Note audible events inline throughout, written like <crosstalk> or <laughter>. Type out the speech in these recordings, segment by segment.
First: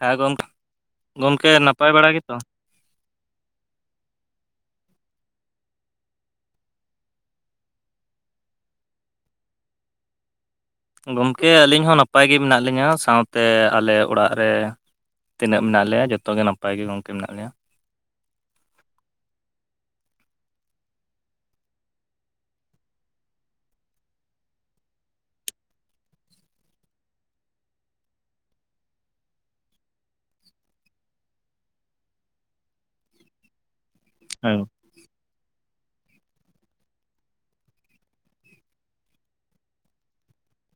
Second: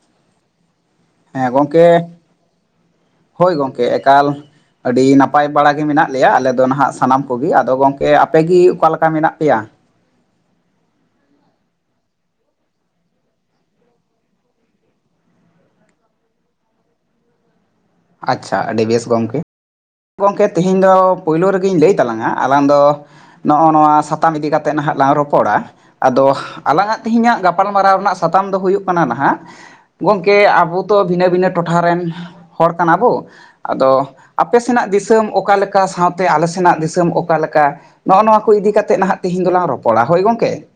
ᱦᱮᱸ ᱜᱚᱢᱠᱮ ᱦᱮᱸ ᱜᱚᱢᱠᱮ ᱦᱳᱭ ᱜᱚᱢᱠᱮ ᱮᱠᱟᱞ ᱟᱹᱰᱤ ᱱᱟᱯᱟᱭ ᱵᱟᱲᱟᱜᱮ ᱢᱮᱱᱟᱜ ᱞᱮᱭᱟ ᱟᱞᱮ ᱫᱚ ᱱᱟᱦᱟᱜ ᱥᱟᱱᱟᱢ ᱠᱚᱜᱮ ᱟᱫᱚ ᱜᱚᱝᱠᱮ ᱟᱯᱮᱜᱮ ᱚᱠᱟᱞᱮ ᱞᱮᱠᱟ ᱢᱮᱱᱟᱜ ᱯᱮᱭᱟ ᱜᱚᱢᱠᱮ ᱟᱹᱞᱤᱧ ᱦᱚᱸ ᱱᱟᱯᱟᱭ ᱜᱮ ᱢᱮᱱᱟᱜ ᱞᱤᱧᱟᱹ ᱥᱟᱶᱛᱮ ᱟᱞᱮ ᱚᱲᱟᱜ ᱨᱮ ᱛᱤᱱᱟᱹᱜ ᱢᱮᱱᱟᱜ ᱞᱮᱭᱟ ᱡᱚᱛᱚᱜᱮ ᱱᱟᱯᱟᱭ ᱜᱮ ᱜᱚᱢᱠᱮ ᱢᱮᱱᱟᱜ ᱞᱮᱭᱟ ᱟᱪᱪᱷᱟ ᱟᱹᱰᱤ ᱵᱮᱥ ᱜᱚᱢᱠᱮ ᱜᱚᱢᱠᱮ ᱛᱮᱦᱮᱧ ᱫᱚ ᱯᱳᱭᱞᱳ ᱨᱮᱜᱮᱧ ᱞᱟᱹᱭ ᱛᱟᱞᱟᱝᱟ ᱟᱞᱟᱝ ᱫᱚ ᱱᱚᱜᱼᱚ ᱱᱚᱣᱟ ᱥᱟᱛᱟᱢ ᱤᱫᱤ ᱠᱟᱛᱮᱫ ᱱᱟᱦᱟᱜ ᱞᱟᱝ ᱨᱚᱯᱚᱲᱟ ᱟᱫᱚ ᱟᱞᱟᱝᱟᱜ ᱛᱮᱦᱤᱧᱟᱜ ᱜᱟᱯᱟᱞ ᱢᱟᱨᱟᱣ ᱨᱮᱱᱟᱜ ᱥᱟᱛᱟᱢ ᱫᱚ ᱦᱩᱭᱩᱜ ᱠᱟᱱᱟ ᱱᱟᱦᱟᱜ ᱜᱚᱝᱠᱮ ᱟᱵᱚ ᱛᱚ ᱵᱷᱤᱱᱟᱹ ᱵᱷᱤᱱᱟᱹ ᱴᱚᱴᱷᱟ ᱨᱮᱱ ᱦᱚᱲ ᱠᱟᱱᱟ ᱵᱚ ᱟᱫᱚ ᱦᱮᱸ ᱨᱮᱱᱟᱜ ᱫᱤᱥᱚᱢ ᱚᱠᱟ ᱞᱮᱠᱟ ᱥᱟᱶᱛᱮ ᱟᱞᱮ ᱥᱮᱱᱟᱜ ᱫᱤᱥᱚᱢ ᱚᱠᱟ ᱞᱮᱠᱟ ᱱᱚᱜᱼᱚ ᱱᱚᱣᱟ ᱠᱚ ᱤᱫᱤ ᱠᱟ ᱠᱟᱛᱮᱜ ᱱᱟᱦᱟᱜ ᱛᱮᱦᱮᱧ ᱫᱚᱞᱟᱝ ᱨᱚᱯᱚᱲᱟ ᱦᱳᱭ ᱜᱚᱝᱠᱮ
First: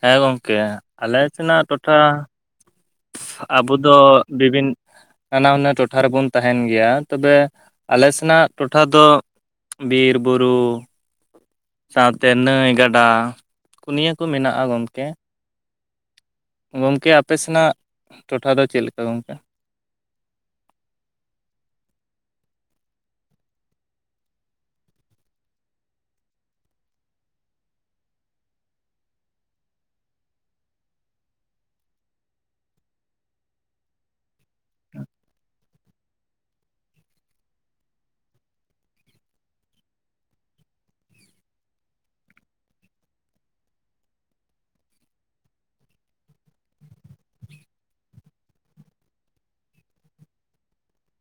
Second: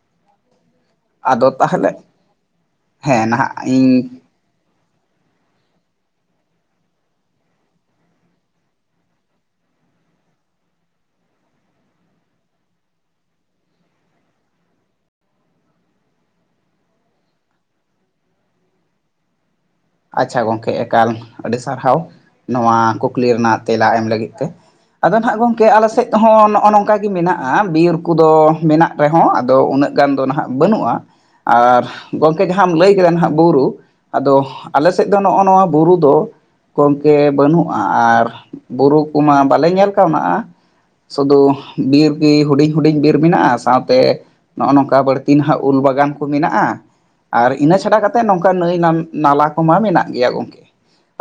ᱦᱮᱸ ᱜᱚᱝᱠᱮ ᱟᱞᱮ ᱟᱫᱚ ᱥᱮᱱᱟᱜ ᱴᱚᱴᱷᱟ ᱛᱟᱦᱚᱞᱮ ᱦᱮᱸ ᱱᱟᱦᱟᱜ ᱟᱵᱚ ᱫᱚ ᱤᱧ ᱵᱤᱵᱷᱤᱱ ᱱᱟᱱᱟ ᱦᱩᱱᱟᱹᱨ ᱴᱚᱴᱷᱟ ᱨᱮᱵᱚᱱ ᱛᱟᱦᱮᱱ ᱜᱮᱭᱟ ᱛᱚᱵᱮ ᱟᱞᱮ ᱥᱮᱱᱟᱜ ᱴᱚᱴᱷᱟ ᱫᱚ ᱵᱤᱨᱼᱵᱩᱨᱩ ᱥᱟᱶᱛᱮ ᱱᱟᱹᱭ ᱜᱟᱰᱟ ᱠᱚ ᱱᱤᱭᱟᱹ ᱠᱚ ᱢᱮᱱᱟᱜᱼᱟ ᱜᱚᱢᱠᱮ ᱜᱚᱝᱠᱮ ᱟᱯᱮ ᱥᱮᱱᱟᱜ ᱴᱚᱴᱷᱟ ᱫᱚ ᱪᱮᱫ ᱞᱮᱠᱟ ᱜᱚᱝᱠᱮ ᱟᱪᱪᱷᱟ ᱜᱚᱢᱠᱮ ᱮᱠᱟᱞ ᱟᱹᱰᱤ ᱥᱟᱨᱦᱟᱣ ᱱᱚᱣᱟ ᱠᱩᱠᱞᱤ ᱨᱮᱱᱟᱜ ᱛᱮᱞᱟ ᱮᱢ ᱞᱟᱹᱜᱤᱫ ᱛᱮ ᱟᱫᱚ ᱱᱟᱦᱟᱜ ᱜᱚᱝᱠᱮ ᱟᱞᱮ ᱥᱮᱫ ᱦᱚᱸ ᱱᱚᱜᱼᱚ ᱱᱚᱝᱠᱟ ᱜᱮ ᱢᱮᱱᱟᱜᱼᱟ ᱵᱤᱨ ᱠᱚᱫᱚ ᱢᱮᱱᱟᱜ ᱨᱮᱦᱚᱸ ᱟᱫᱚ ᱩᱱᱟᱹᱜ ᱜᱟᱱ ᱫᱚ ᱱᱟᱦᱟᱜ ᱵᱟᱹᱱᱩᱜᱼᱟ ᱟᱨ ᱜᱚᱢᱠᱮ ᱡᱟᱦᱟᱸᱢ ᱞᱟᱹᱭ ᱠᱮᱫᱟ ᱦᱟᱸᱜ ᱵᱩᱨᱩ ᱟᱫᱚ ᱟᱞᱮ ᱥᱮᱫ ᱫᱚ ᱱᱚᱜᱼᱚ ᱱᱚᱣᱟ ᱵᱩᱨᱩ ᱫᱚ ᱜᱚᱢᱠᱮ ᱵᱟᱹᱱᱩᱜᱼᱟ ᱟᱨ ᱵᱩᱨᱩ ᱠᱚᱢᱟ ᱵᱟᱞᱮ ᱧᱮᱞ ᱠᱟᱣᱱᱟ ᱥᱩᱫᱩ ᱵᱤᱨ ᱜᱮ ᱦᱩᱰᱤᱧ ᱦᱩᱰᱤᱧ ᱵᱤᱨ ᱢᱮᱱᱟᱜᱼᱟ ᱥᱟᱶᱛᱮ ᱱᱚᱜᱼᱚ ᱱᱚᱝᱠᱟ ᱵᱟᱹᱲᱛᱤ ᱱᱟᱦᱟᱜ ᱩᱞ ᱵᱟᱜᱟᱱ ᱠᱚ ᱢᱮᱱᱟᱜᱼᱟ ᱟᱨ ᱤᱱᱟᱹ ᱪᱷᱟᱰᱟ ᱠᱟᱛᱮᱫ ᱱᱚᱝᱠᱟ ᱱᱟᱹᱭ ᱱᱟᱞᱟ ᱢᱟ ᱢᱮᱱᱟᱜ ᱜᱮᱭᱟ ᱜᱚᱢᱠᱮ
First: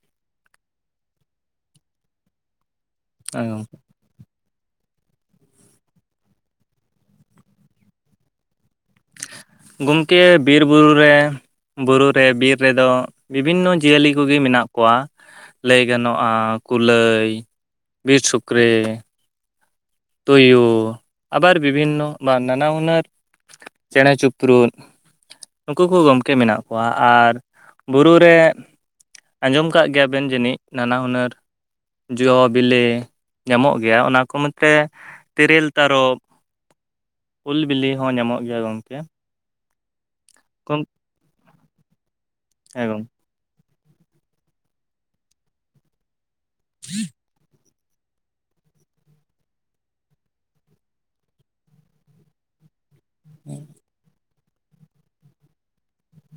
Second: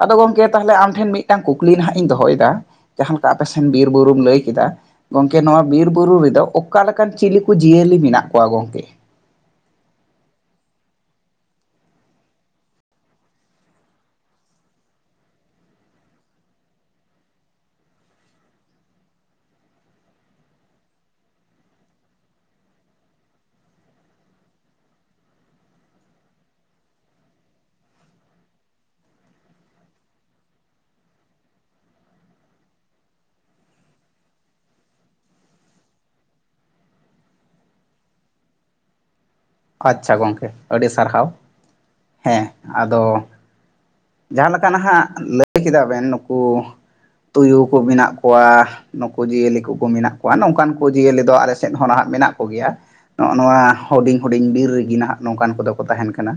ᱟᱫᱚ ᱜᱚᱢᱠᱮ ᱛᱟᱦᱚᱞᱮ ᱟᱢ ᱴᱷᱮᱱ ᱢᱤᱫᱴᱟᱝ ᱠᱩᱠᱞᱤ ᱦᱟᱜ ᱤᱧ ᱫᱚᱦᱚᱭ ᱮᱫᱟ ᱡᱟᱦᱟᱸ ᱞᱮᱠᱟ ᱟᱯᱮᱥᱮᱱ ᱵᱤᱨ ᱵᱩᱨᱩᱢ ᱞᱟᱹᱭ ᱠᱮᱫᱟ ᱜᱚᱝᱠᱮ ᱱᱚᱣᱟ ᱵᱤᱨ ᱵᱩᱨᱩ ᱨᱮᱫᱚ ᱚᱠᱟ ᱞᱮᱮᱠᱟᱱ ᱪᱤᱞᱤ ᱠᱚ ᱡᱤᱭᱟᱹᱞᱤ ᱢᱮᱱᱟᱜ ᱠᱚᱣᱟ ᱜᱚᱢᱠᱮ ᱜᱚᱢᱠᱮ ᱵᱤᱨ ᱵᱩᱨᱩ ᱨᱮ ᱵᱩᱨᱩ ᱨᱮ ᱵᱤᱨ ᱨᱮᱫᱚ ᱵᱤᱵᱷᱤᱱᱚ ᱡᱤᱭᱟᱹᱞᱤ ᱠᱚᱜᱮ ᱢᱮᱱᱟᱜ ᱠᱚᱣᱟ ᱞᱟᱹᱭ ᱜᱟᱱᱚᱜᱼᱟ ᱠᱩᱞᱟᱹᱭ ᱵᱤᱨ ᱥᱩᱠᱨᱤ ᱛᱩᱭᱩ ᱟᱵᱟᱨ ᱵᱤᱵᱷᱤᱱᱚ ᱱᱟᱱᱟ ᱦᱩᱱᱟᱹᱨ ᱪᱮᱬᱮ ᱪᱤᱯᱨᱩᱫ ᱱᱩᱠᱩ ᱠᱚ ᱜᱚᱢᱠᱮ ᱢᱮᱱᱟᱜ ᱠᱚᱣᱟ ᱟᱨ ᱵᱩᱨᱩ ᱨᱮ ᱟᱸᱡᱚᱢ ᱠᱟᱫ ᱜᱮᱭᱟ ᱵᱤᱱ ᱡᱟᱹᱱᱤᱡ ᱱᱟᱱᱟ ᱦᱩᱱᱟᱹᱨ ᱡᱚ ᱵᱤᱞᱤ ᱧᱟᱢᱚᱜ ᱜᱮᱭᱟ ᱚᱱᱟ ᱠᱚ ᱢᱟ ᱛᱮ ᱛᱮᱨᱮᱞ ᱛᱟᱨᱚᱯ ᱩᱞ ᱵᱤᱞᱤ ᱦᱚᱸ ᱧᱟᱢᱚᱜ ᱜᱮᱭᱟ ᱜᱚᱝᱠᱮ ᱟᱪᱪᱷᱟ ᱜᱚᱢᱠᱮ ᱟᱹᱰᱤ ᱥᱟᱨᱦᱟᱣ ᱦᱮᱸ ᱦᱮᱸ ᱟᱫᱚ ᱡᱟᱦᱟᱸ ᱞᱮᱠᱟ ᱱᱟᱦᱟᱜ ᱞᱟᱹᱭ ᱠᱮᱫᱟ ᱵᱮᱱ ᱱᱩᱠᱩ ᱛᱩᱭᱩ ᱠᱚ ᱢᱮᱱᱟᱜ ᱠᱚᱣᱟ ᱱᱩᱠᱩ ᱡᱤᱭᱟᱹᱞᱤ ᱠᱚᱠᱚ ᱢᱮᱱᱟᱜ ᱠᱚᱣᱟ ᱱᱚᱝᱠᱟᱱ ᱠᱚ ᱡᱤᱭᱟᱹᱞᱤ ᱫᱚ ᱟᱞᱮ ᱥᱮᱫ ᱦᱚᱸ ᱱᱟᱦᱟᱜ ᱢᱮᱱᱟᱜ ᱠᱚᱜᱮᱭᱟ ᱱᱚᱜᱼᱚ ᱱᱚᱣᱟ ᱦᱩᱰᱤᱧ ᱦᱩᱰᱤᱧ ᱵᱤᱨ ᱨᱮᱜᱮ ᱱᱟᱦᱟᱜ ᱱᱚᱝᱠᱟᱱ ᱠᱚᱫᱚ ᱠᱚ ᱛᱟᱦᱮᱱ ᱠᱟᱱᱟ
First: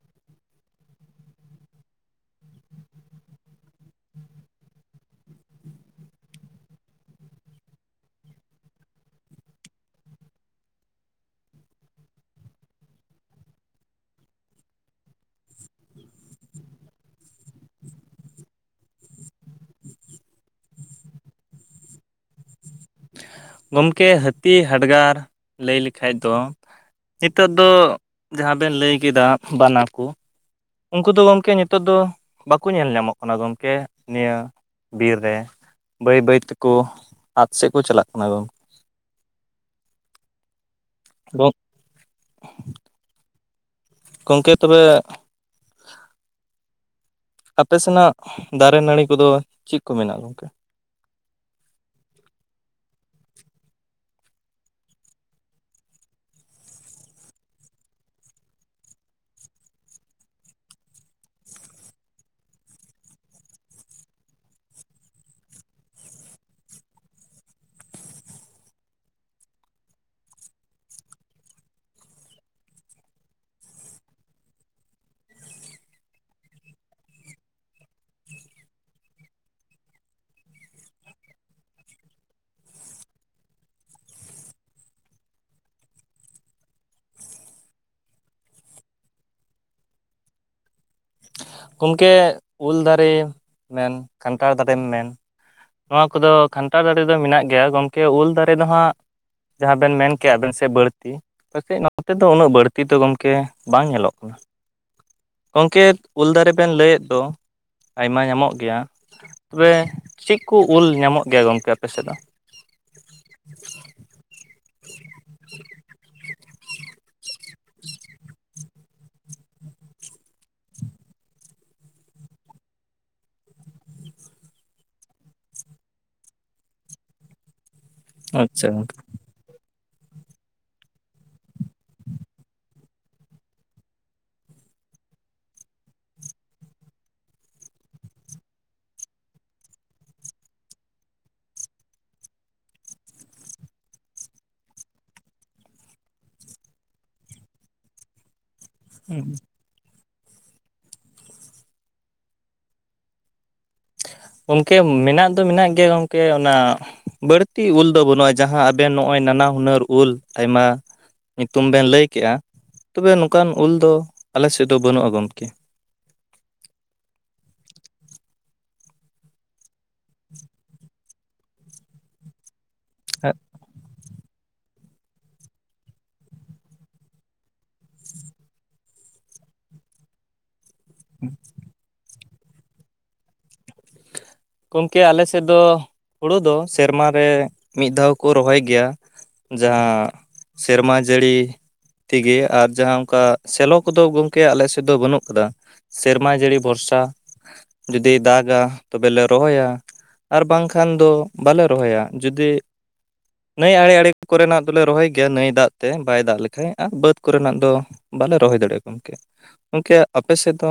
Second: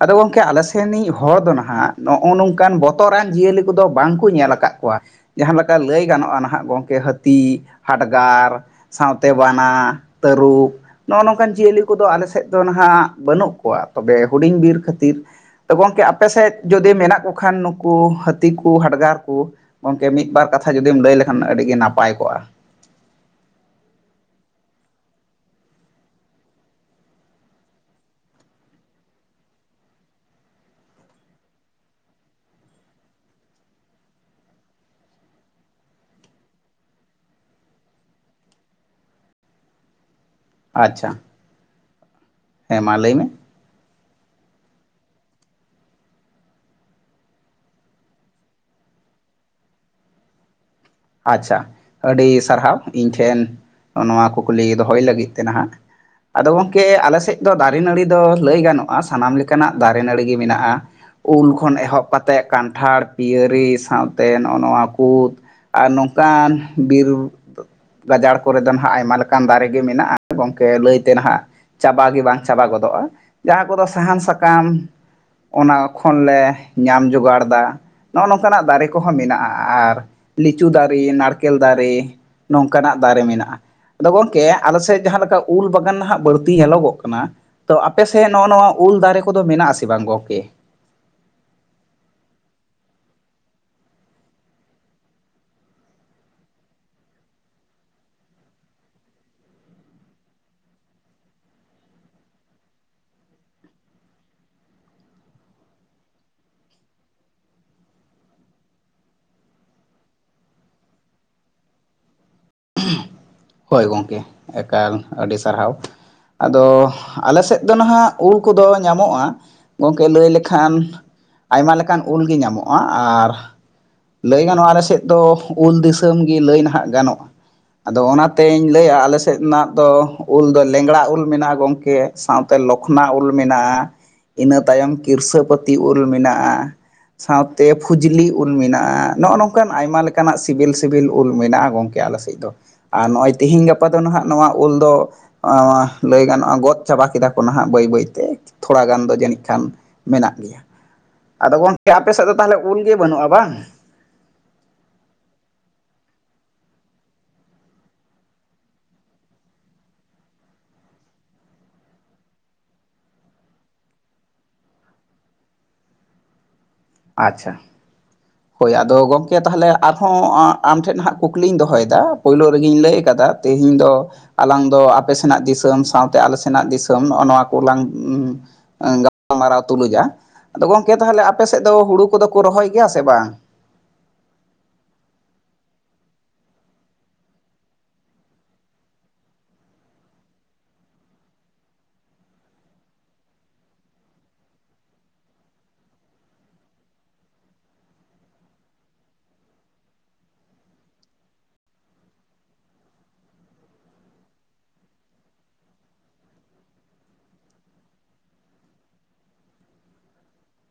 ᱟᱫᱚ ᱜᱚᱝᱠᱮ ᱟᱞᱮ ᱥᱮᱱᱤᱡ ᱦᱚᱲ ᱫᱚ ᱱᱟᱦᱟᱜ ᱱᱚᱜᱼᱚ ᱱᱚᱝᱠᱟᱱ ᱵᱚᱛᱚᱨᱟᱱ ᱡᱤᱭᱟᱹᱞᱤ ᱠᱚᱫᱚ ᱵᱟᱝ ᱠᱚ ᱧᱮᱞ ᱟᱠᱟᱫ ᱠᱚᱣᱟ ᱡᱟᱦᱟᱸ ᱞᱮᱠᱟ ᱞᱟᱹᱭ ᱜᱟᱱᱚᱜᱼᱟ ᱱᱟᱦᱟᱸᱜ ᱜᱚᱢᱠᱮ ᱦᱟᱹᱛᱤ ᱦᱟᱰᱜᱟᱨ ᱥᱟᱶᱛᱮ ᱵᱟᱱᱟ ᱛᱟᱹᱨᱩᱵ ᱱᱚᱜᱼᱚ ᱱᱚᱝᱠᱟᱱ ᱡᱤᱭᱟᱹᱞᱤ ᱠᱚᱫᱚ ᱟᱞᱮ ᱥᱮᱫ ᱫᱚ ᱦᱜ ᱵᱟᱹᱱᱩᱜ ᱠᱚᱣᱟ ᱛᱚᱵᱮ ᱦᱩᱰᱤᱧ ᱵᱤᱨ ᱠᱷᱟᱹᱛᱤᱨ ᱛ ᱜᱚᱢᱠᱮ ᱟᱯᱮ ᱥᱮᱫ ᱡᱩᱚᱫᱤ ᱢᱮᱱᱟᱜ ᱠᱚ ᱠᱷᱟᱱ ᱱᱩᱠᱩ ᱦᱟᱹᱛᱤ ᱠᱚ ᱦᱟᱰᱜᱟᱨ ᱠᱚ ᱜᱚᱝᱠᱮ ᱢᱤᱫᱵᱟᱨ ᱠᱟᱛᱷᱟ ᱡᱩᱫᱤᱢ ᱞᱟᱹᱭ ᱞᱮᱠᱷᱟᱱ ᱟᱹᱰᱤ ᱜᱮ ᱱᱟᱯᱟᱭ ᱠᱚᱜᱼᱟ ᱜᱚᱢᱠᱮ ᱦᱟᱹᱛᱤ ᱦᱟᱰᱜᱟᱨ ᱞᱟᱹᱭ ᱞᱮᱠᱷᱟᱡ ᱫᱚ ᱱᱤᱛᱚᱜ ᱫᱚ ᱡᱟᱦᱟᱸ ᱵᱮᱱ ᱞᱟᱹᱭ ᱠᱮᱫᱟ ᱵᱟᱱᱟ ᱠᱚ ᱩᱱᱠᱩ ᱫᱚ ᱜᱚᱢᱠᱮ ᱱᱤᱛᱚᱜ ᱫᱚ ᱵᱟᱠᱚ ᱧᱮᱞ ᱧᱟᱢᱚᱜ ᱠᱟᱱᱟ ᱜᱚᱢᱠᱮ ᱱᱤᱭᱟᱹ ᱵᱤᱨ ᱨᱮ ᱵᱟᱹᱭ ᱵᱟᱹᱭ ᱛᱮᱠᱚ ᱟᱫᱽ ᱥᱮᱫ ᱠᱚ ᱪᱟᱞᱟᱜ ᱠᱟᱱᱟ ᱜᱚᱝᱠᱮ ᱟᱪᱪᱷᱟ <unintelligible> ᱦᱮᱸ ᱢᱟ ᱞᱟᱹᱭ ᱢᱮ ᱜᱚᱢᱠᱮ ᱛᱚᱵᱮ ᱟᱯᱮ ᱥᱮᱱᱟᱜ ᱫᱟᱨᱮ ᱱᱟᱹᱲᱤ ᱠᱚᱫᱚ ᱪᱮᱫ ᱠᱚ ᱢᱮᱱᱟᱜᱼᱟ ᱜᱚᱝᱠᱮ ᱟᱪᱪᱷᱟ ᱟᱹᱰᱤ ᱥᱟᱨᱦᱟᱣ ᱤᱧ ᱴᱷᱮᱱ ᱱᱚᱣᱟ ᱠᱩᱠᱞᱤ ᱫᱚᱦᱚᱭ ᱞᱟᱹᱜᱤᱫ ᱛᱮ ᱱᱟᱦᱟᱜ ᱟᱫᱚ ᱜᱚᱢᱠᱮ ᱟᱞᱮ ᱥᱮᱫ ᱫᱚ ᱫᱟᱨᱮ ᱱᱟᱹᱲᱤ ᱫᱚ ᱞᱟᱹᱭ ᱜᱟᱱᱚᱜᱼᱟ ᱥᱟᱱᱟᱢ ᱞᱮᱠᱟᱱᱟᱜ ᱫᱟᱨᱮ ᱱᱟᱹᱲᱤ ᱜᱮ ᱢᱮᱱᱟᱜᱼᱟ ᱩᱞ ᱠᱷᱚᱱ ᱮᱦᱚᱵ ᱠᱟᱛᱮᱫ ᱠᱟᱱᱴᱷᱟᱲ ᱯᱤᱭᱟᱹᱨᱤ ᱥᱟᱶᱛᱮ ᱱᱚᱜᱼᱚ ᱱᱚᱣᱟ ᱠᱩ ᱟᱨ ᱱᱚᱝᱠᱟᱱ ᱵᱤᱨ ᱜᱟᱡᱟᱲ ᱠᱚᱨᱮ ᱫᱚ ᱦᱜ ᱟᱭᱢᱟ ᱞᱮᱠᱟᱱ ᱫᱟᱨᱮ ᱜᱮ ᱢᱮᱱᱟᱜᱼᱟ ᱜᱚᱢᱠᱮ ᱞᱟᱹᱭᱛᱮ ᱱᱟᱦᱟᱜ ᱪᱟᱵᱟ ᱜᱮ ᱵᱟᱝ ᱪᱟᱵᱟ ᱜᱚᱫᱚᱜᱼᱟ ᱡᱟᱦᱟᱸ ᱠᱚᱫᱚ ᱥᱟᱦᱟᱱ ᱥᱟᱠᱟᱢ ᱚᱱᱟ ᱠᱷᱚᱱᱞᱮ ᱧᱟᱢ ᱡᱚᱜᱟᱲᱫᱟ ᱱᱚᱜᱼᱚ ᱱᱚᱝᱠᱟᱱᱟᱜ ᱫᱟᱨᱮ ᱠᱚᱦᱚᱸ ᱢᱮᱱᱟᱜᱼᱟ ᱟᱨ ᱞᱤᱪᱩ ᱫᱟᱨᱮ ᱱᱟᱲᱠᱮᱞ ᱫᱟᱨᱮ ᱱᱚᱝᱠᱟᱱᱟᱜ ᱫᱟᱨᱮ ᱢᱮᱱᱟᱜᱼᱟ ᱟᱫᱚ ᱜᱚᱢᱠᱮ ᱟᱞᱮ ᱥᱮᱫ ᱡᱟᱦᱟᱸ ᱞᱮᱠᱟ ᱩᱞ ᱵᱟᱜᱟᱱᱜ ᱵᱟᱹᱲᱛᱤ ᱧᱮᱞᱚᱜᱚᱜ ᱠᱟᱱᱟ ᱛᱚ ᱟᱯᱮᱥᱮᱫ ᱱᱚᱜᱼᱚ ᱱᱚᱣᱟ ᱩᱞ ᱫᱟᱨᱮ ᱠᱚᱫᱚ ᱢᱮᱱᱟᱜ ᱟᱥᱮ ᱵᱟᱝ ᱜᱚᱝᱠᱮ ᱜᱚᱢᱠᱮ ᱩᱞ ᱫᱟᱨᱮᱢ ᱢᱮᱱ ᱠᱟᱱᱴᱷᱟᱲ ᱫᱟᱨᱮᱢ ᱢᱮᱱ ᱱᱚᱣᱟ ᱠᱚᱫᱚ ᱠᱷᱟᱱᱴᱟᱲ ᱫᱟᱨᱮ ᱫᱚ ᱢᱮᱱᱟᱜ ᱜᱮᱭᱟ ᱜᱚᱢᱠᱮ ᱩᱞ ᱫᱟᱨᱮ ᱫᱚ ᱦᱟᱸᱜ ᱡᱟᱦᱟᱸ ᱵᱮᱱ ᱢᱮᱱ ᱠᱮᱜᱼᱟ ᱵᱮᱱ ᱥᱮ ᱵᱟᱹᱲᱛᱤ ᱯᱪᱮᱡ ᱱᱚᱛ ᱫᱚ ᱩᱱᱟᱹᱜ ᱵᱟᱹᱲᱛᱤ ᱫᱚ ᱜᱚᱢᱠᱮ ᱵᱟᱝ ᱧᱮᱞᱚᱜ ᱠᱟᱱᱟ ᱜᱚᱢᱠᱮ ᱩᱞ ᱫᱟᱨᱮ ᱵᱮᱱ ᱞᱟᱹᱭᱮᱫ ᱫᱚ ᱟᱭᱢᱟ ᱧᱟᱢᱚᱜ ᱜᱮᱭᱟ ᱛᱚᱵᱮ ᱪᱮᱫ ᱠᱚ ᱩᱞ ᱧᱟᱢᱚᱜ ᱜᱮᱭᱟ ᱜᱚᱝᱠᱮ ᱟᱯᱮ ᱥᱮᱫ ᱫᱚ ᱦᱳᱭ ᱜᱚᱢᱠᱮ ᱮᱠᱟᱞ ᱟᱹᱰᱤ ᱥᱟᱨᱦᱟᱣ ᱟᱫᱚ ᱟᱞᱮ ᱥᱮᱫ ᱫᱚ ᱱᱟᱦᱟᱜ ᱩᱞ ᱠᱚᱫᱚ ᱧᱟᱢᱚᱜᱼᱟ ᱜᱚᱢᱠᱮ ᱞᱟᱹᱭ ᱞᱮᱠᱷᱟᱱ ᱟᱭᱢᱟ ᱞᱮᱠᱟᱱ ᱩᱞᱜᱮ ᱧᱟᱢᱚᱜᱼᱟ ᱟᱨ ᱞᱟᱹᱭ ᱜᱟᱱᱚᱜᱼᱟ ᱟᱞᱮ ᱥᱮᱫ ᱫᱚ ᱩᱞ ᱫᱤᱥᱚᱢ ᱜᱮ ᱞᱟᱹᱭ ᱱᱟᱦᱟᱜ ᱜᱟᱱᱚᱜᱼᱟ ᱟᱫᱚ ᱚᱱᱟ ᱟᱪᱪᱷᱟ ᱛᱮᱧ ᱞᱟᱹᱭᱟ ᱟᱞᱮ ᱥᱮᱫᱱᱟᱜ ᱫᱚ ᱩᱞ ᱫᱚ ᱞᱮᱝᱲᱟ ᱩᱞ ᱢᱮᱱᱟᱜᱼᱟ ᱜᱚᱢᱠᱮ ᱥᱟᱶᱛᱮ ᱞᱚᱠᱷᱱᱟ ᱩᱞ ᱢᱮᱱᱟᱜᱼᱟ ᱤᱱᱟᱹ ᱛᱟᱭᱚᱢ ᱠᱤᱨᱥᱟᱹᱯᱟᱹᱛᱤ ᱩᱞ ᱢᱮᱱᱟᱜᱼᱟ ᱥᱟᱶᱛᱮ ᱯᱷᱩᱡᱽᱞᱤ ᱩᱞ ᱢᱮᱱᱟᱜᱼᱟ ᱱᱚᱜᱼᱚ ᱱᱚᱝᱠᱟᱱ ᱟᱭᱢᱟ ᱞᱮᱠᱟᱱᱟᱜ ᱥᱤᱵᱤᱞ ᱥᱤᱵᱤᱞ ᱩᱞ ᱢᱮᱱᱟᱜᱼᱟ ᱜᱚᱝᱠᱮ ᱜᱮ ᱟᱞᱮ ᱥᱮᱫ ᱫᱚ ᱟᱨ ᱱᱚᱜᱼᱚᱭ ᱛᱮᱦᱤᱧ ᱜᱟᱯᱟ ᱫᱚ ᱱᱟᱦᱟᱜ ᱱᱚᱣᱟ ᱩᱞ ᱫᱚ ᱮ ᱞᱟᱹᱭ ᱜᱟᱱᱚᱜᱼᱟ ᱜᱚᱫ ᱪᱟᱵᱟ ᱠᱮᱫᱟ ᱠᱚ ᱱᱟᱦᱟᱸᱜ ᱵᱟᱹᱭ ᱵᱟᱹᱭᱛᱮ ᱛᱷᱚᱲᱟ ᱜᱟᱱ ᱫᱚ ᱜᱚᱝᱠᱮ ᱡᱟᱹᱱᱤᱡ ᱠᱷᱟᱱ ᱢᱮᱱᱟᱜ ᱜᱮᱭᱟ ᱟᱫᱚ ᱜᱚᱝᱠᱮ ᱟᱯᱮ ᱥᱮᱫ ᱫᱚ ᱛᱟᱦᱚᱞᱮ ᱩᱞ ᱜᱮ ᱵᱟᱹᱱᱩᱜᱼᱟ ᱵᱟᱝ ᱜᱚᱝᱠᱮ ᱢᱮᱱᱟᱜ ᱫᱚ ᱢᱮᱱᱟᱜ ᱜᱮᱭᱟ ᱜᱚᱝᱠᱮ ᱚᱱᱟ ᱵᱟᱹᱲᱛᱤ ᱩᱞ ᱫᱚ ᱵᱟᱹᱱᱩᱜᱼᱟ ᱡᱟᱦᱟᱸ ᱟᱵᱮᱱ ᱱᱚᱜᱼᱚᱭ ᱱᱟᱱᱟ ᱦᱩᱱᱟᱹᱨ ᱩᱞ ᱟᱭᱢᱟ ᱧᱩᱛᱩᱢ ᱵᱮᱱ ᱞᱟᱹᱭᱠᱮᱜᱼᱟ ᱛᱚᱵᱮ ᱱᱚᱝᱠᱟᱱ ᱩᱞ ᱫᱚ ᱟᱞᱮ ᱥᱮᱫ ᱫᱚ ᱵᱟᱹᱱᱩᱜᱼᱟ ᱜᱚᱢᱠᱮ ᱟᱪᱪᱷᱟ ᱦᱳᱭ ᱟᱫᱚ ᱜᱚᱢᱠᱮ ᱛᱟᱦᱚᱞᱮ ᱟᱨᱦᱚᱸ ᱟᱢᱴᱷᱮᱱ ᱱᱟᱦᱟᱜ ᱠᱩᱠᱞᱤᱧ ᱫᱚᱦᱚᱭᱮᱫᱟ ᱯᱳᱭᱞᱳ ᱨᱮᱜᱤᱧ ᱞᱟᱹᱭ ᱟᱠᱟᱫᱟ ᱛᱤᱦᱤᱧ ᱫᱚ ᱟᱞᱟᱝ ᱫᱚ ᱟᱯᱮ ᱥᱮᱱᱟᱜ ᱫᱤᱥᱚᱢ ᱥᱟᱶᱛᱮ ᱟᱞᱮ ᱥᱮᱱᱟᱜ ᱫᱤᱥᱚᱢ ᱱᱚᱜᱼᱚ ᱱᱚᱣᱟ ᱠᱚᱞᱟᱝ ᱜᱟᱞᱢᱟᱨᱟᱣ ᱛᱩᱞᱩᱡ ᱟ ᱟᱫᱚ ᱜᱚᱝᱠᱮ ᱛᱟᱦᱞᱮ ᱟᱯᱮ ᱥᱮᱫ ᱫᱚ ᱦᱩᱲᱩ ᱠᱚᱫᱚ ᱠᱚ ᱨᱚᱦᱚᱭ ᱜᱮᱭᱟ ᱥᱮ ᱵᱟᱝ ᱜᱚᱝᱠᱮ ᱟᱞᱮ ᱥᱮᱫ ᱫᱚ ᱦᱩᱲᱩ ᱫᱚ ᱥᱮᱨᱢᱟ ᱨᱮ ᱢᱤᱫ ᱫᱷᱟᱣ ᱠᱚ ᱨᱚᱦᱚᱭ ᱜᱮᱭᱟ ᱡᱟᱦᱟᱸ ᱥᱮᱨᱢᱟ ᱡᱟᱹᱲᱤ ᱛᱮᱜᱮ ᱟᱨ ᱡᱟᱦᱟᱸ ᱚᱱᱠᱟ ᱥᱮᱞᱚ ᱠᱚᱫᱚ ᱜᱚᱢᱠᱮ ᱟᱞᱮ ᱥᱮᱫ ᱫᱚ ᱵᱟᱹᱱᱩᱜ ᱠᱟᱫᱟ ᱥᱮᱨᱢᱟ ᱡᱟᱹᱲᱤ ᱵᱷᱚᱨᱥᱟ ᱡᱩᱫᱤ ᱫᱟᱜᱟ ᱛᱚᱵᱮ ᱞᱟ. ᱨᱚᱦᱚᱭᱟ ᱟᱨ ᱵᱟᱝᱠᱷᱟᱱ ᱫᱚ ᱵᱟᱞᱮ ᱨᱚᱦᱚᱭᱟ ᱡᱩᱫᱤ ᱱᱟᱹᱭ ᱟᱲᱮ ᱟᱲᱮ ᱠᱚᱨᱮᱱᱟᱜ ᱫᱚᱞᱮ ᱨᱚᱦᱚᱭ ᱜᱮᱭᱟ ᱱᱟᱹᱭ ᱫᱟᱜ ᱛᱮ ᱵᱟᱭ ᱫᱟᱜ ᱞᱮᱠᱷᱟ ᱵᱟᱹᱫᱽ ᱠᱚᱨᱮᱱᱟᱜ ᱫᱚ ᱵᱟᱞᱮ ᱨᱚᱦᱚᱭ ᱫᱟᱲᱮᱭᱟᱜ ᱟ ᱜᱚᱢᱠᱮ ᱜᱚᱢᱠᱮ ᱟᱯᱮ ᱥᱮᱫ ᱫᱚ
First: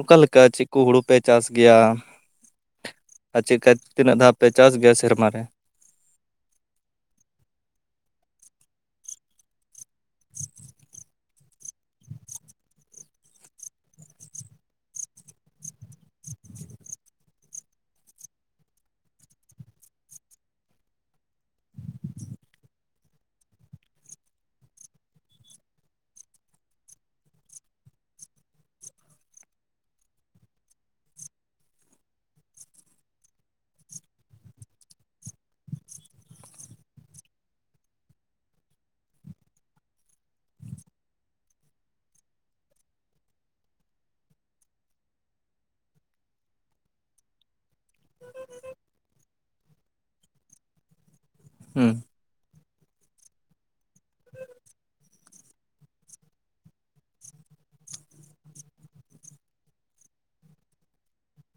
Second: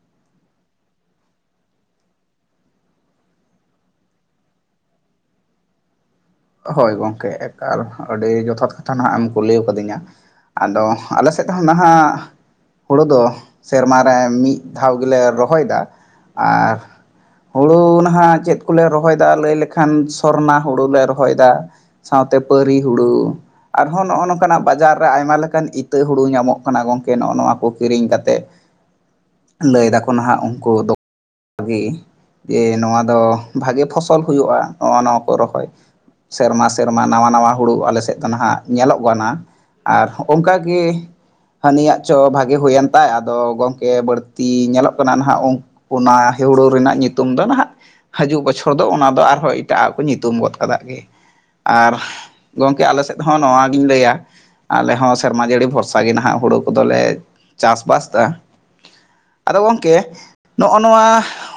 ᱚᱠᱟ ᱞᱮᱠᱟ ᱪᱮᱫ ᱠᱚ ᱦᱩᱲᱩ ᱯᱮ ᱪᱟᱥ ᱜᱮᱭᱟ ᱟᱨ ᱪᱮᱫᱠᱟ ᱛᱤᱱᱟᱹᱜ ᱫᱷᱟᱣ ᱯᱮ ᱪᱟᱥ ᱜᱮᱭᱟ ᱥᱮᱨᱢᱟ ᱨᱮ ᱦᱳᱭ ᱜᱚᱝᱠᱮ ᱮᱠᱟᱞ ᱟᱹᱰᱤ ᱡᱚᱛᱷᱟᱛ ᱠᱟᱛᱷᱟ ᱱᱟᱦᱟᱜ ᱮᱢ ᱠᱩᱞᱤ ᱟᱠᱟᱫᱤᱧᱟ ᱟᱫᱚ ᱟᱞᱮ ᱥᱮᱫ ᱦᱚᱸ ᱱᱟᱦᱟᱜ ᱦᱳᱲᱳ ᱫᱚ ᱥᱮᱨᱢᱟ ᱨᱮ ᱢᱤᱫ ᱫᱷᱟᱣ ᱜᱮᱞᱮ ᱨᱚᱦᱚᱭ ᱫᱟ ᱟᱨ ᱦᱳᱲᱳ ᱱᱟᱦᱟᱜ ᱪᱮᱫ ᱠᱚᱞᱮ ᱨᱚᱦᱚᱭᱫᱟ ᱞᱟᱹᱭ ᱞᱮᱠᱷᱟᱱ ᱥᱚᱨᱱᱟ ᱦᱳᱲᱳ ᱞᱮ ᱨᱚᱦᱚᱭᱫᱟ ᱥᱟᱶᱛᱮ ᱯᱟᱹᱨᱤ ᱦᱩᱲᱩ ᱟᱨᱦᱚᱸ ᱱᱚᱜ ᱚᱭ ᱱᱚᱝᱠᱟᱱᱟᱜ ᱵᱟᱡᱟᱨ ᱨᱮ ᱟᱭᱢᱟ ᱞᱮᱠᱟᱱ ᱤᱛᱟᱹ ᱦᱩᱲᱩ ᱧᱟᱢᱚᱜ ᱠᱟᱱᱟ ᱜᱚᱝᱠᱮ ᱱᱚᱜᱼᱚ ᱱᱚᱣᱟ ᱠᱚ ᱠᱤᱨᱤᱧ ᱠᱟᱛᱮᱜ ᱞᱟᱹᱭ ᱫᱟᱠᱚ ᱱᱟᱦᱟᱜ ᱩᱱᱠᱩ ᱫᱚ ᱵᱷᱟᱜᱤ ᱡᱮ ᱱᱚᱣᱟ ᱫᱚ ᱵᱷᱟᱜᱮ ᱯᱷᱚᱥᱚᱞ ᱦᱩᱭᱩᱜᱼᱟ ᱱᱚᱜᱼᱚ ᱱᱚᱣᱟ ᱠᱚ ᱨᱚᱦᱚᱭ ᱥᱮᱨᱢᱟ ᱥᱮᱨᱢᱟ ᱱᱟᱣᱟ ᱱᱟᱣᱟ ᱦᱳᱲᱳ ᱟᱞᱮ ᱥᱮᱫ ᱫᱚ ᱱᱟᱦᱟᱜ ᱧᱮᱞᱚᱜ ᱜᱚ ᱱᱟᱜ ᱟᱨ ᱚᱱᱠᱟ ᱜᱮ ᱦᱟᱹᱱᱤᱭᱟᱜ ᱪᱚ ᱵᱷᱟᱜᱮ ᱦᱩᱭᱮᱱ ᱛᱟᱭ ᱟᱫᱚ ᱜᱚᱝᱠᱮ ᱵᱟᱹᱲᱛᱤ ᱧᱮᱞᱚᱜ ᱠᱟᱱᱟ ᱱᱟᱦᱟᱜ ᱩ ᱚᱱᱟ ᱦᱮᱣᱲᱳ ᱨᱮᱱᱟᱜ ᱧᱩᱛᱩᱢ ᱫᱚ ᱱᱟᱦᱟᱜ ᱦᱤᱡᱩᱜ ᱵᱚᱪᱷᱚᱨ ᱫᱚ ᱚᱱᱟ ᱫᱚ ᱟᱨᱦᱚᱸ ᱮᱴᱟᱜ ᱟᱜ ᱠᱚ ᱧᱩᱛᱩᱢ ᱜᱚᱫ ᱠᱟᱜ ᱜᱮ ᱦᱩᱸ ᱟᱨ ᱜᱚᱢᱠᱮ ᱟᱞᱮ ᱥᱮᱫ ᱦᱚᱸ ᱱᱚᱣᱟᱜᱤᱧ ᱞᱟᱹᱭᱟ ᱟᱞᱮ ᱦᱚᱸ ᱥᱮᱨᱢᱟ ᱡᱟᱹᱲᱤ ᱵᱷᱚᱨᱥᱟ ᱜᱮ ᱦᱟᱜ ᱦᱩᱲᱩ ᱠᱚᱫᱚᱞᱮ ᱪᱟᱥᱵᱟᱥᱫᱟ ᱟᱫᱚ ᱜᱚᱝᱠᱮ ᱱᱚᱜᱼᱚ ᱱᱚᱣᱟ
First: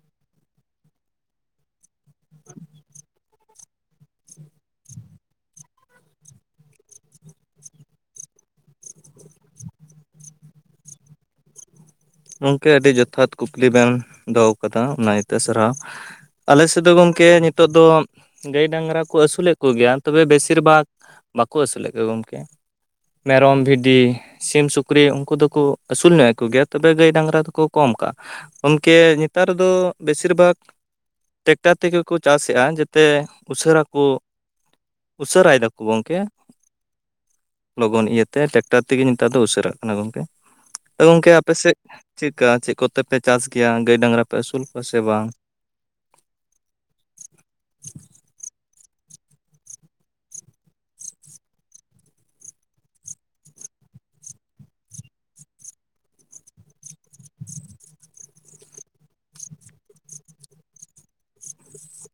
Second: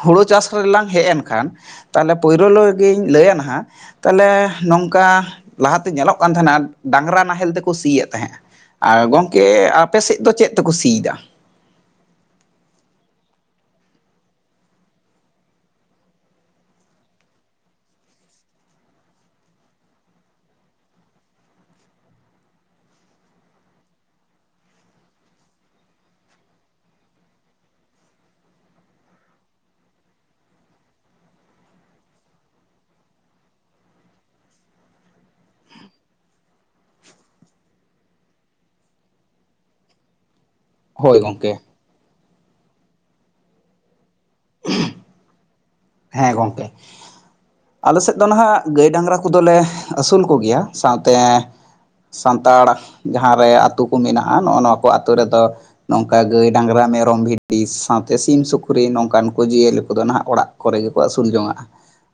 ᱦᱳᱲᱳ ᱪᱟᱥ ᱨᱮᱞᱟᱝ ᱦᱮᱡ ᱮᱱ ᱠᱷᱟᱱ ᱛᱟᱦᱞᱮ ᱯᱳᱭᱨᱳ ᱨᱮ ᱜᱤᱧ ᱞᱟᱹᱭᱟ ᱱᱟᱦᱟᱜ ᱛᱟᱦᱚᱞᱮ ᱱᱚᱝᱠᱟ ᱞᱟᱦᱟᱛᱮ ᱧᱮᱞᱚᱜ ᱠᱟᱱ ᱛᱟᱦᱮᱱᱟ ᱰᱟᱝᱨᱟ ᱱᱟᱦᱮᱞ ᱛᱮᱠᱚ ᱥᱤᱭᱮᱫ ᱛᱟᱦᱮᱸᱫ ᱟᱨ ᱜᱚᱢᱠᱮ ᱟᱯᱮᱥᱮᱫ ᱫᱚ ᱪᱮᱫ ᱛᱮᱠᱚ ᱥᱤ ᱫᱟ ᱜᱚᱢᱠᱮ ᱟᱹᱰᱤ ᱡᱚᱛᱷᱟᱛ ᱠᱩᱠᱞᱤ ᱵᱮᱱ ᱫᱚᱦᱚ ᱠᱟᱫᱟ ᱚᱱᱟ ᱤᱭᱟᱹ ᱛᱮ ᱥᱟᱨᱦᱟᱣ ᱟᱞᱮ ᱥᱮᱫ ᱫᱚ ᱜᱚᱢᱠᱮ ᱱᱤᱛᱚᱜ ᱫᱚ ᱜᱟᱹᱭ ᱰᱟᱝᱨᱟ ᱠᱚ ᱟᱹᱥᱩᱞᱮᱫ ᱠᱚᱜᱮᱭᱟ ᱛᱚᱵᱮ ᱵᱮᱥᱤᱨ ᱵᱷᱟᱜᱽ ᱵᱟᱠᱚ ᱟᱹᱥᱩᱞᱮᱫ ᱠᱚᱣᱟ ᱜᱚᱢᱠᱮ ᱢᱮᱨᱚᱢ ᱵᱷᱤᱰᱤ ᱥᱤᱢ ᱥᱩᱠᱨᱤ ᱩᱱᱠᱩ ᱫᱚᱠᱚ ᱟᱹᱥᱩᱞᱧᱚᱜᱮᱫ ᱠᱚ ᱜᱮᱭᱟ ᱛᱚᱵᱮ ᱜᱟᱹᱭ ᱰᱟᱝᱨᱟ ᱫᱚᱠᱚ ᱠᱚᱢ ᱠᱟᱜᱼᱟ ᱜᱚᱢᱠᱮ ᱱᱮᱛᱟᱨ ᱫᱚ ᱵᱮᱥᱤᱨ ᱵᱷᱟᱜᱽ ᱴᱮᱠᱴᱟᱨ ᱛᱮᱜᱮ ᱠᱚ ᱪᱟᱥᱮᱜᱼᱟ ᱡᱟᱛᱮ ᱩᱥᱟᱹᱨᱟ ᱠᱚ ᱩᱥᱟᱹᱨᱟᱭ ᱫᱟᱠᱚ ᱜᱚᱢᱠᱮ ᱞᱚᱜᱚᱱ ᱤᱭᱟᱹᱛᱮ ᱴᱮᱠᱴᱟᱨ ᱛᱮᱜᱮ ᱱᱮᱛᱟᱨ ᱫᱚ ᱩᱥᱟᱹᱨᱟᱜ ᱠᱟᱱᱟ ᱜᱚᱢᱠᱮ ᱜᱚᱝᱠᱮ ᱟᱯᱮ ᱥᱮᱫ ᱪᱮᱫᱠᱟ ᱪᱮᱫ ᱠᱚᱛᱮ ᱯᱮ ᱪᱟᱥ ᱜᱮᱭᱟ ᱜᱟᱹᱭ ᱰᱟᱝᱨᱟ ᱯᱮ ᱟᱹᱥᱩᱞ ᱠᱚᱣᱟ ᱥᱮ ᱵᱟᱝ ᱦᱮᱸ ᱜᱚᱢᱠᱮ ᱟᱞᱮ ᱥᱮᱫ ᱫᱚ ᱱᱟᱦᱟᱜ ᱜᱟᱹᱭ ᱰᱟᱝᱨᱟ ᱠᱚᱫᱚᱞᱮ ᱟᱹᱥᱩᱞ ᱠᱚᱜᱮᱭᱟ ᱥᱟᱶᱛᱮ ᱥᱟᱱᱛᱟᱲ ᱡᱟᱦᱟᱸᱨᱮ ᱟᱹᱛᱩ ᱠᱚ ᱢᱮᱱᱟᱜᱼᱟ ᱱᱚᱜᱼᱚ ᱱᱚᱣᱟ ᱠᱚ ᱟᱹᱛᱩ ᱨᱮᱫᱚ ᱱᱚᱝᱠᱟ ᱜᱟᱹᱭ ᱰᱟᱝᱨᱟ ᱢᱮᱨᱚᱢ ᱵᱷᱤᱰᱤ ᱥᱟᱶᱛᱮ ᱥᱤᱢ ᱥᱩᱠᱨᱤ ᱱᱚᱝᱠᱟᱱ ᱡᱤᱭᱟᱹᱞᱤ ᱠᱚᱫᱚ ᱱᱟᱦᱟᱜ ᱚᱲᱟᱜ ᱠᱚᱨᱮ ᱜᱮᱠᱚ ᱟᱹᱥᱩᱞ ᱡᱚᱝᱟᱜᱼᱟ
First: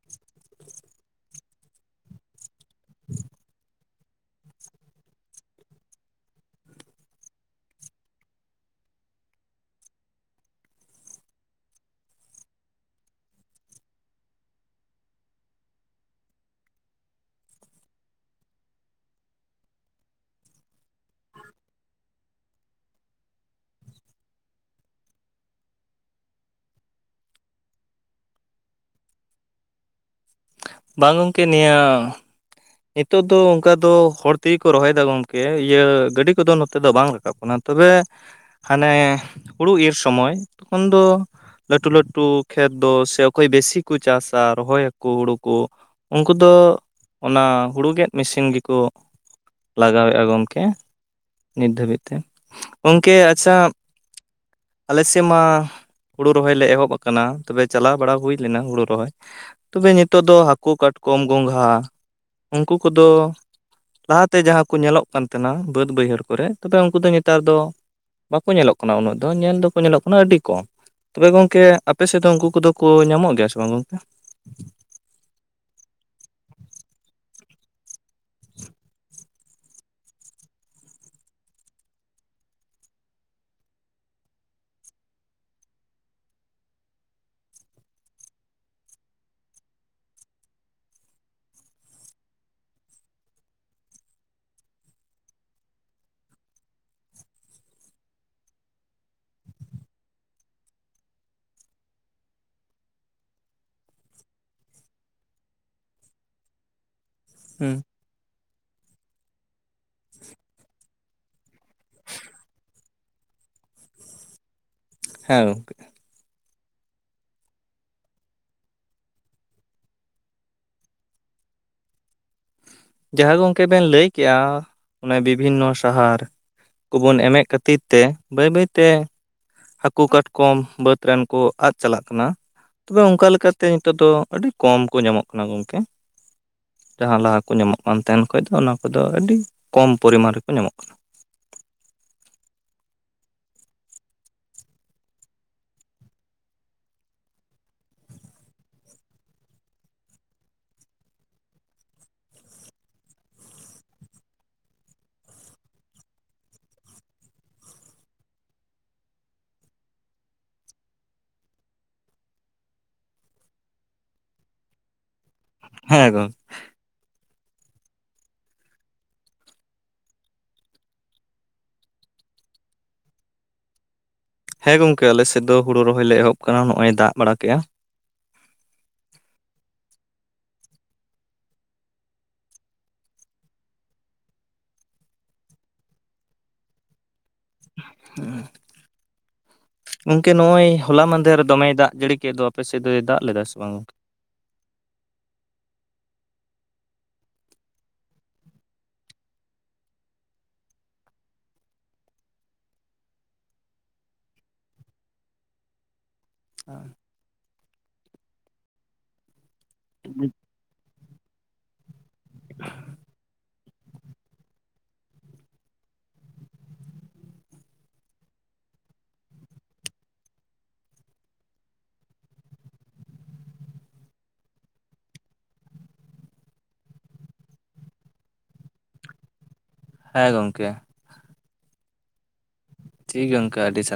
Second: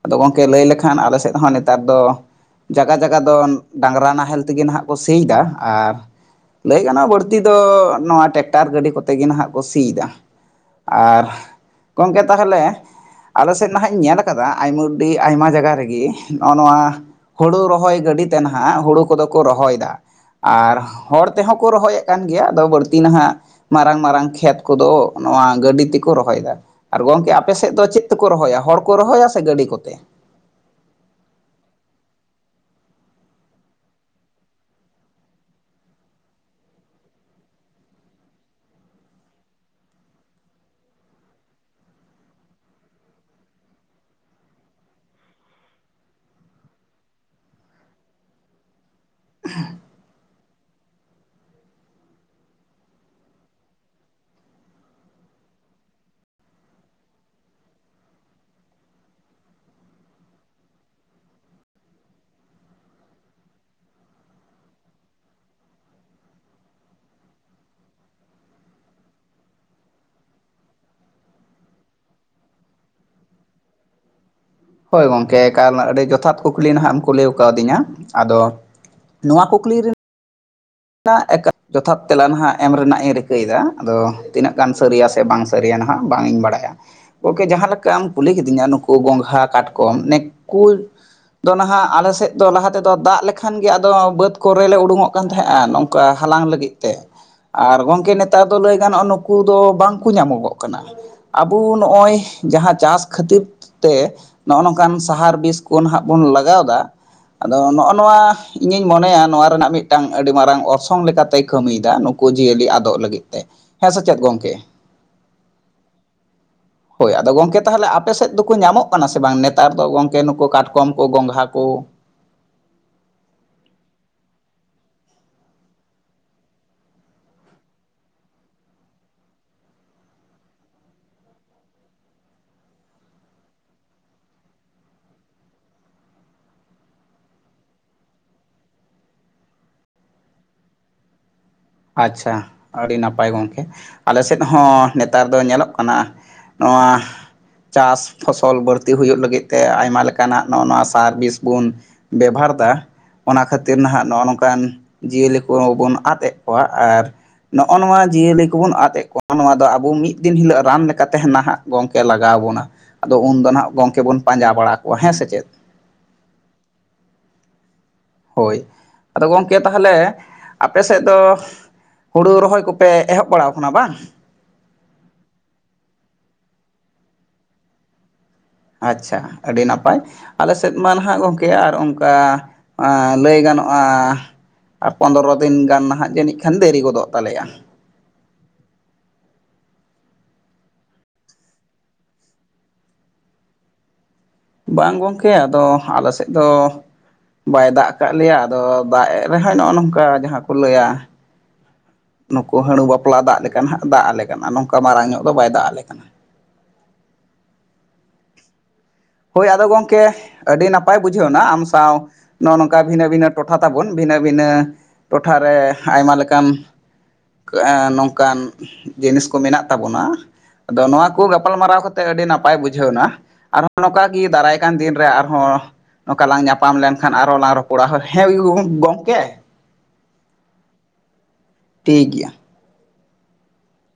ᱟᱫᱚ ᱜᱚᱢᱠᱮ ᱞᱟᱹᱭ ᱞᱮᱠᱷᱟᱱ ᱟᱞᱮ ᱥᱮᱫ ᱦᱚᱸ ᱱᱮᱛᱟᱨ ᱫᱚ ᱡᱟᱜᱟ ᱡᱟᱜᱟ ᱫᱚ ᱰᱟᱝᱨᱟ ᱱᱟᱦᱮᱞ ᱛᱮᱜᱮ ᱱᱟᱦᱟᱜ ᱠᱚ ᱥᱤ ᱫᱟ ᱟᱨ ᱞᱟᱹᱭ ᱜᱟᱱᱚᱜᱼᱟ ᱵᱟᱹᱲᱛᱤ ᱫᱚ ᱱᱚᱣᱟ ᱴᱮᱠᱴᱟᱨ ᱜᱟᱹᱰᱤ ᱠᱚᱛᱮ ᱜᱮ ᱱᱟᱦᱟᱜ ᱠᱚ ᱥᱤᱫᱟ ᱟᱨ ᱜᱚᱢᱠᱮ ᱛᱟᱦᱚᱞᱮ ᱟᱞᱮ ᱥᱮᱫ ᱱᱟᱦᱟᱜ ᱤᱧ ᱧᱮᱞ ᱟᱠᱟᱫᱟ ᱟᱭᱢᱟ ᱟᱹᱰᱤ ᱟᱭᱢᱟ ᱡᱟᱭᱜᱟ ᱨᱮᱜᱮ ᱱᱚᱜᱼᱚᱭ ᱱᱚᱣᱟ ᱦᱩᱲᱩ ᱨᱚᱦᱚᱭ ᱜᱟᱹᱰᱤ ᱛᱮ ᱱᱟᱦᱟᱜ ᱦᱳᱲᱳ ᱠᱚᱫᱚ ᱠᱚ ᱨᱚᱦᱚᱭ ᱮᱫᱟ ᱟᱨ ᱦᱚᱲ ᱛᱮᱦᱚᱸ ᱠᱚ ᱨᱚᱦᱚᱭᱮᱫ ᱠᱟᱱ ᱜᱮᱭᱟ ᱟᱫᱚ ᱵᱟᱹᱲᱛᱤ ᱱᱟᱦᱟᱜ ᱢᱟᱨᱟᱝ ᱢᱟᱨᱟᱝ ᱠᱷᱮᱛ ᱠᱚᱫᱚ ᱱᱚᱣᱟ ᱜᱟᱹᱰᱤ ᱛᱮᱠᱚ ᱨᱚᱦᱚᱭᱮᱫᱟ ᱟᱨ ᱜᱚᱢᱠᱮ ᱟᱯᱮ ᱥᱮᱫ ᱫᱚ ᱪᱮᱫ ᱛᱮᱠᱚ ᱨᱚᱦᱚᱭᱟ ᱦᱚᱲ ᱠᱚ ᱨᱚᱦᱚᱭᱟ ᱥᱮ ᱜᱟᱹᱰᱤ ᱠᱚᱛᱮ ᱵᱟᱝ ᱜᱚᱢᱠᱮ ᱱᱤᱭᱟᱹ ᱱᱤᱛᱚᱜ ᱫᱚ ᱚᱱᱠᱟ ᱫᱚ ᱦᱚᱲ ᱛᱮᱜᱮ ᱠᱚ ᱨᱚᱦᱚᱭᱮᱫᱟ ᱜᱚᱝᱠᱮ ᱤᱭᱟᱹ ᱜᱟᱹᱰᱤ ᱠᱚᱫᱚ ᱱᱚᱛᱮ ᱫᱚ ᱵᱟᱝ ᱨᱟᱠᱟᱵ ᱠᱟᱱᱟ ᱛᱚᱵᱮ ᱦᱟᱱᱮ ᱦᱩᱲᱩ ᱤᱨ ᱥᱚᱢᱚᱭ ᱩᱱ ᱫᱚ ᱞᱟᱹᱴᱩ ᱞᱟᱹᱴᱩ ᱠᱷᱮᱛ ᱫᱚ ᱥᱮ ᱚᱠᱚᱭ ᱵᱮᱥᱤ ᱠᱚ ᱪᱟᱥᱟ ᱨᱚᱦᱚᱭᱟᱠᱚ ᱦᱩᱲᱩ ᱠᱚ ᱩᱱᱠᱩ ᱫᱚ ᱚᱱᱟ ᱦᱩᱲᱩ ᱜᱮᱫ ᱢᱮᱥᱤᱱ ᱜᱮᱠᱚ ᱞᱟᱜᱟᱣᱮᱫᱼᱟ ᱜᱚᱢᱠᱮ ᱱᱤᱛ ᱫᱷᱟᱹᱵᱤᱡ ᱛᱮ᱾ ᱜᱚᱢᱠᱮ ᱟᱪᱪᱷᱟ ᱟᱞᱮ ᱥᱮᱫ ᱢᱟ ᱦᱳᱲᱩ ᱨᱚᱦᱚᱭ ᱞᱮ ᱮᱦᱚᱵ ᱟᱠᱟᱱᱟ ᱛᱚᱵᱮ ᱪᱟᱞᱟᱣ ᱵᱟᱲᱟ ᱦᱩᱭ ᱞᱮᱱᱟ ᱦᱳᱲᱩ ᱨᱚᱦᱚᱭ᱾ ᱛᱚᱵᱮ ᱱᱤᱛᱚᱜ ᱫᱚ ᱦᱟᱹᱠᱩ ᱠᱟᱴᱠᱚᱢ ᱜᱚᱝᱜᱷᱟ ᱩᱱᱠᱩ ᱠᱚᱫᱚ ᱞᱟᱦᱟᱛᱮ ᱡᱟᱦᱟᱸ ᱠᱚ ᱧᱮᱞᱚᱜ ᱠᱟᱱ ᱛᱟᱦᱮᱸᱱᱟ ᱵᱟᱹᱫ ᱵᱟᱹᱭᱦᱟᱹᱲ ᱠᱚᱨᱮ ᱛᱚᱵᱮ ᱩᱱᱠᱩ ᱫᱚ ᱱᱮᱛᱟᱨ ᱫᱚ ᱵᱟᱠᱚ ᱧᱮᱞᱚᱜ ᱠᱟᱱᱟ ᱩᱱᱟᱹᱜ ᱫᱚ ᱧᱮᱞ ᱫᱚᱠᱚ ᱧᱮᱞᱚᱜ ᱠᱟᱱᱟ ᱟᱹᱰᱤ ᱠᱚᱢ᱾ ᱛᱚᱵᱮ ᱜᱚᱢᱠᱮ ᱟᱯᱮ ᱥᱮᱫ ᱫᱚ ᱩᱱᱠᱩ ᱠᱚᱫᱚ ᱠᱚ ᱧᱟᱢᱚᱜ ᱜᱮᱭᱟ ᱥᱮ ᱵᱟᱝ ᱜᱚᱢᱠᱮ? ᱦᱳᱭ ᱜᱚᱢᱠᱮ ᱮᱠᱟᱞ ᱟᱹᱰᱤ ᱡᱚᱛᱷᱟᱛ ᱠᱩᱠᱞᱤ ᱱᱟᱦᱟᱜ ᱮᱢ ᱠᱩᱞᱤ ᱠᱟᱣᱫᱤᱧᱟ ᱟᱫᱚ ᱱᱚᱣᱟ ᱠᱩᱠᱞᱤ ᱨᱮᱱᱟᱜ ᱡᱚᱛᱷᱟᱛ ᱛᱮᱞᱟ ᱱᱟᱦᱟᱜ ᱮᱢ ᱨᱮᱱᱟᱜ ᱤᱧ ᱨᱤᱠᱟᱹᱭᱮᱫᱟ ᱟᱫᱚ ᱛᱤᱱᱟᱹᱜ ᱜᱟᱱ ᱥᱟᱹᱨᱤᱭᱟ ᱥᱮ ᱵᱟᱝ ᱥᱟᱹᱨᱤᱭᱟ ᱱᱟᱦᱟᱜ ᱵᱟᱝ ᱤᱧ ᱵᱟᱲᱟᱭᱟ᱾ ᱜᱚᱢᱠᱮ ᱡᱟᱦᱟᱸ ᱞᱮᱠᱟᱢ ᱠᱩᱞᱤ ᱠᱤᱫᱤᱧᱟ ᱱᱩᱠᱩ ᱜᱚᱸᱜᱷᱟ ᱠᱟᱴᱠᱚᱢ ᱱᱩᱠᱩ ᱟᱫᱚ ᱱᱟᱦᱟᱜ ᱟᱞᱮ ᱥᱮᱫ ᱫᱚ ᱞᱟᱦᱟ ᱛᱮᱫᱚ ᱫᱟᱜ ᱞᱮᱠᱷᱟᱱ ᱜᱮ ᱟᱫᱚ ᱵᱟᱹᱫᱽ ᱠᱚᱨᱮ ᱞᱮ ᱩᱰᱩᱠᱚᱜ ᱠᱟᱱ ᱛᱟᱦᱮᱸᱫ᱾ ᱱᱚᱝᱠᱟ ᱦᱟᱞᱟᱝ ᱞᱟᱹᱜᱤᱫ ᱛᱮ᱾ ᱟᱨ ᱜᱚᱢᱠᱮ ᱱᱮᱛᱟᱨ ᱫᱚ ᱞᱟᱹᱭ ᱜᱟᱱᱚᱜᱼᱟ ᱱᱩᱠᱩ ᱫᱚ ᱵᱟᱝᱠᱚ ᱧᱟᱢᱚᱜᱚᱜ ᱠᱟᱱᱟ᱾ ᱟᱵᱚ ᱱᱚᱜᱼᱚᱭ ᱡᱟᱦᱟᱸ ᱪᱟᱥ ᱠᱷᱟᱹᱛᱤᱨ ᱛᱮ ᱱᱚᱜᱼᱚ ᱱᱚᱝᱠᱟᱱ ᱥᱟᱦᱟᱨ ᱵᱤᱥ ᱠᱚ ᱱᱟᱦᱟᱜ ᱵᱚᱱ ᱞᱟᱜᱟᱣᱫᱟ ᱟᱫᱚ ᱦᱩᱸ ᱱᱚᱜᱼᱚ ᱱᱚᱣᱟ ᱤᱧᱤᱧ ᱢᱚᱱᱮᱭᱟ ᱱᱚᱣᱟ ᱨᱮᱱᱟᱜ ᱢᱤᱫᱴᱟᱝ ᱟᱹᱰᱤ ᱢᱟᱨᱟᱝ ᱚᱨᱥᱚᱝ ᱞᱮᱠᱟ ᱛᱮᱭ ᱠᱟᱹᱢᱤᱭᱮᱫᱟ ᱱᱩᱠᱩ ᱡᱤᱭᱟᱹᱞᱤ ᱟᱫᱚᱜ ᱞᱟᱹᱜᱤᱫ ᱛᱮ᱾ ᱦᱮᱸ ᱥᱮ ᱪᱮᱫ ᱜᱚᱝᱠᱮ? ᱦᱮᱸ ᱜᱚᱝᱠᱮ᱾ ᱦᱳᱭ᱾ ᱟᱫᱚ ᱜᱚᱢᱠᱮ ᱛᱟᱦᱚᱞᱮ ᱟᱯᱮ ᱥᱮᱫ ᱫᱚᱠᱚ ᱧᱟᱢᱚᱜ ᱠᱟᱱᱟ ᱥᱮ ᱵᱟᱝ ᱱᱮᱛᱟᱨ ᱫᱚ ᱜᱚᱢᱠᱮ ᱱᱩᱠᱩ ᱠᱟᱴᱠᱚᱢ ᱠᱚ ᱜᱚᱝᱜᱷᱟ ᱠᱚ? ᱡᱟᱦᱟᱸ ᱜᱚᱢᱠᱮ ᱵᱮᱱ ᱞᱟᱹᱭ ᱠᱮᱜᱼᱟ ᱚᱱᱮ ᱵᱤᱵᱷᱤᱱᱱᱚ ᱥᱟᱦᱟᱨ᱾ ᱠᱚᱵᱚᱱ ᱮᱢᱮᱫ ᱠᱷᱟᱹᱛᱤᱨ ᱛᱮ ᱵᱟᱹᱭ ᱵᱟᱹᱭ ᱛᱮ ᱦᱟᱹᱠᱩ ᱠᱟᱴᱠᱚᱢ ᱵᱟᱹᱫᱽ ᱨᱮᱱ ᱠᱚ ᱟᱫᱽ ᱪᱟᱞᱟᱜ ᱠᱟᱱᱟ᱾ ᱛᱚᱵᱮ ᱚᱱᱠᱟ ᱞᱮᱠᱟᱛᱮ ᱱᱤᱛᱚᱜ ᱫᱚ ᱟᱹᱰᱤ ᱠᱚᱢ ᱠᱚ ᱧᱟᱢᱚᱜ ᱠᱟᱱᱟ ᱜᱚᱢᱠᱮ᱾ ᱡᱟᱦᱟᱸ ᱞᱟᱦᱟ ᱠᱚ ᱧᱟᱢᱚᱜ ᱠᱟᱱ ᱛᱟᱦᱮᱸᱱ ᱠᱷᱚᱱ ᱫᱚ ᱚᱱᱟ ᱠᱚᱫᱚ ᱟᱹᱰᱤ ᱠᱚᱢ ᱯᱚᱨᱤᱢᱟᱱ ᱨᱮᱠᱚ ᱧᱟᱢᱚᱜ ᱠᱟᱱᱟ᱾ ᱟᱪᱪᱷᱟ ᱟᱹᱰᱤ ᱱᱟᱯᱟᱭ ᱜᱚᱢᱠᱮ ᱟᱞᱮ ᱥᱮᱫ ᱦᱚᱸ ᱱᱮᱛᱟᱨ ᱫᱚ ᱧᱮᱞᱚᱜ ᱠᱟᱱᱟ᱾ ᱱᱚᱣᱟ ᱪᱟᱥ ᱯᱷᱚᱥᱚᱞ ᱵᱟᱹᱲᱛᱤ ᱦᱩᱭᱩᱜ ᱞᱟᱹᱜᱤᱫ ᱛᱮ ᱟᱭᱢᱟ ᱞᱮᱠᱟᱱᱟᱜ ᱱᱚᱜᱼᱚ ᱱᱚᱣᱟ ᱥᱟᱨ ᱵᱤᱥ ᱵᱚᱱ ᱵᱮᱵᱷᱟᱨᱫᱟ ᱚᱱᱟ ᱠᱷᱟᱹᱛᱤᱨ ᱱᱟᱦᱟᱜ ᱱᱚᱜᱼᱚ ᱱᱚᱝᱠᱟᱱ ᱡᱤᱭᱟᱹᱞᱤ ᱠᱚ ᱵᱚᱱ ᱟᱫ ᱮᱜ ᱠᱚᱣᱟᱜ ᱟᱨ ᱱᱚᱜᱼᱚ ᱱᱚᱣᱟ ᱡᱤᱭᱟᱹᱞᱤ ᱠᱚᱵᱚᱱ ᱟᱫ ᱮᱫ ᱠᱚᱣᱟ ᱱᱚᱣᱟ ᱫᱚ ᱟᱵᱚ ᱢᱤᱫ ᱫᱤᱱ ᱦᱤᱞᱳᱜ ᱨᱟᱱ ᱞᱮᱠᱟ ᱛᱮ ᱱᱟᱦᱟᱜ ᱜᱚᱝᱠᱮ ᱞᱟᱜᱟᱣ ᱵᱚᱱᱟ, ᱟᱫᱚ ᱩᱱᱫᱚ ᱦᱟᱜ ᱜᱚᱝᱠᱮ ᱵᱚᱱ ᱯᱟᱸᱡᱟ ᱵᱟᱲᱟ ᱠᱚᱣᱟ ᱦᱮᱸ ᱥᱮ ᱪᱮᱫ? ᱦᱮᱸ ᱜᱚ ᱦᱳᱭ᱾ ᱟᱫᱚ ᱜᱚᱢᱠᱮ ᱛᱟᱦᱚᱞᱮ ᱟᱯᱮ ᱥᱮᱫ ᱫᱚ ᱦᱩᱲᱩ ᱨᱚᱦᱚᱭ ᱠᱚᱯᱮ ᱮᱦᱚᱵ ᱵᱟᱲᱟᱟᱣ ᱠᱟᱱᱟ ᱵᱟᱝ? ᱦᱮᱸ ᱜᱚᱝᱠᱮ ᱟᱞᱮ ᱥᱮᱫ ᱫᱚ ᱦᱩᱲᱩ ᱨᱚᱦᱚᱭ ᱞᱮ ᱮᱦᱚᱵ ᱟᱠᱟᱱᱟ ᱱᱚᱜ ᱚᱚᱭ ᱫᱟᱜ ᱵᱟᱲᱟ ᱠᱮᱫᱟ᱾ ᱟᱪᱪᱷᱟ ᱟᱹᱰᱤ ᱱᱟᱯᱟᱭ᱾ ᱟᱞᱮ ᱥᱮᱫ ᱢᱟ ᱱᱟᱦᱟᱜ ᱜᱚᱢᱠᱮ ᱟᱨ ᱚᱱᱠᱟ ᱮᱸ ᱞᱟᱹᱭ ᱜᱟᱱᱚᱜᱼᱟ ᱟᱨ ᱯᱚᱸᱫᱨᱚ ᱫᱤᱱ ᱜᱟᱱ ᱱᱟᱸᱜ ᱡᱟᱹᱱᱤᱡ ᱠᱷᱟᱱ ᱫᱮᱨᱤ ᱜᱚᱫᱚᱜ ᱛᱟᱞᱮᱭᱟ ᱦᱚᱸ ᱜᱚᱝᱠᱮ ᱱᱚᱜᱼᱚᱭ ᱦᱚᱞᱟ ᱢᱟᱫᱷᱮᱨ ᱫᱚᱢᱮ ᱫᱟᱜ ᱡᱟᱹᱲᱤ ᱠᱮᱫ ᱫᱚ ᱟᱯᱮ ᱥᱮᱫ ᱫᱚᱭ ᱫᱟᱜ ᱞᱮᱫᱟ ᱥᱮ ᱵᱟᱝ ᱵᱟᱝ ᱜᱚᱝᱠᱮ ᱟᱫᱚ ᱟᱞᱮ ᱥᱮᱫ ᱫᱚ ᱵᱟᱭ ᱫᱟᱜ ᱠᱟᱜ ᱞᱮᱭᱟ ᱟᱫᱚ ᱫᱟᱜ ᱨᱮᱦᱚᱸ ᱱᱚᱜᱼᱚ ᱱᱚᱝᱠᱟ ᱡᱟᱦᱟᱸ ᱠᱚ ᱞᱟᱹᱭᱟ ᱱᱩᱠᱩ ᱦᱟᱺᱲᱩ ᱵᱟᱯᱞᱟ ᱫᱟᱜ ᱞᱮᱠᱟ ᱦᱟᱸᱜ ᱫᱟᱜ ᱟᱞᱮ ᱠᱟᱱᱟ ᱱᱚᱝᱠᱟ ᱢᱟᱨᱟᱝ ᱧᱚᱜ ᱫᱚ ᱵᱟᱭ ᱫᱟᱜ ᱟᱞᱮ ᱠᱟᱱᱟ <inaudible> ᱦᱳᱭ ᱟᱫᱚ ᱜᱚᱝᱠᱮ ᱟᱹᱰᱤ ᱱᱟ ᱱᱟᱯᱟᱭ ᱵᱩᱡᱷᱟᱹᱣ ᱱᱟ ᱟᱢ ᱥᱟᱶ ᱱᱚᱜᱼᱚ ᱱᱚᱝᱠᱟ ᱵᱷᱤᱱᱟᱹ ᱵᱷᱤᱱᱟᱹ ᱴᱚᱴᱷᱟ ᱛᱟᱵᱚᱱ ᱵᱷᱤᱱᱟᱹ ᱵᱷᱤᱱᱟᱹ ᱴᱚᱴᱷᱟᱨᱮ ᱟᱭᱢᱟ ᱞᱮᱠᱟᱱ ᱠᱟᱹᱜᱼ ᱱᱚᱝᱠᱟᱱ ᱡᱤᱱᱤᱥ ᱠᱚ ᱢᱮᱱᱟᱜ ᱛᱟᱵᱚᱱᱟ ᱟᱫᱚ ᱱᱚᱣᱟ ᱠᱚ ᱜᱟᱯᱟᱞᱢᱟᱨᱟᱣ ᱠᱟᱛᱮᱜ ᱟᱹᱰᱤ ᱱᱟᱯᱟᱭ ᱵᱩᱡᱷᱟᱹᱣ ᱱᱟ ᱱᱚᱝᱠᱟᱟᱜ ᱜᱮ ᱫᱟᱨᱟᱭ ᱠᱟᱱᱟᱱ ᱫᱤᱱ ᱨᱮ ᱟᱨᱦᱚᱸ ᱱᱚᱝᱠᱟ ᱞᱟᱝ ᱧᱟᱯᱟᱢ ᱞᱮᱱᱠᱷᱟᱱ ᱟᱨᱚ ᱞᱟᱝ ᱨᱚᱯᱚᱲᱟ <inaudible> ᱦᱮᱸ ᱜᱚᱝᱠᱮ ᱦᱮᱸ ᱜᱚᱝᱠᱮ ᱴᱷᱤᱠ ᱜᱮᱭᱟ ᱴᱷᱤᱠ ᱜᱮᱭᱟ ᱜᱚᱝᱠᱮ ᱟᱹᱰᱤ ᱥᱟᱨ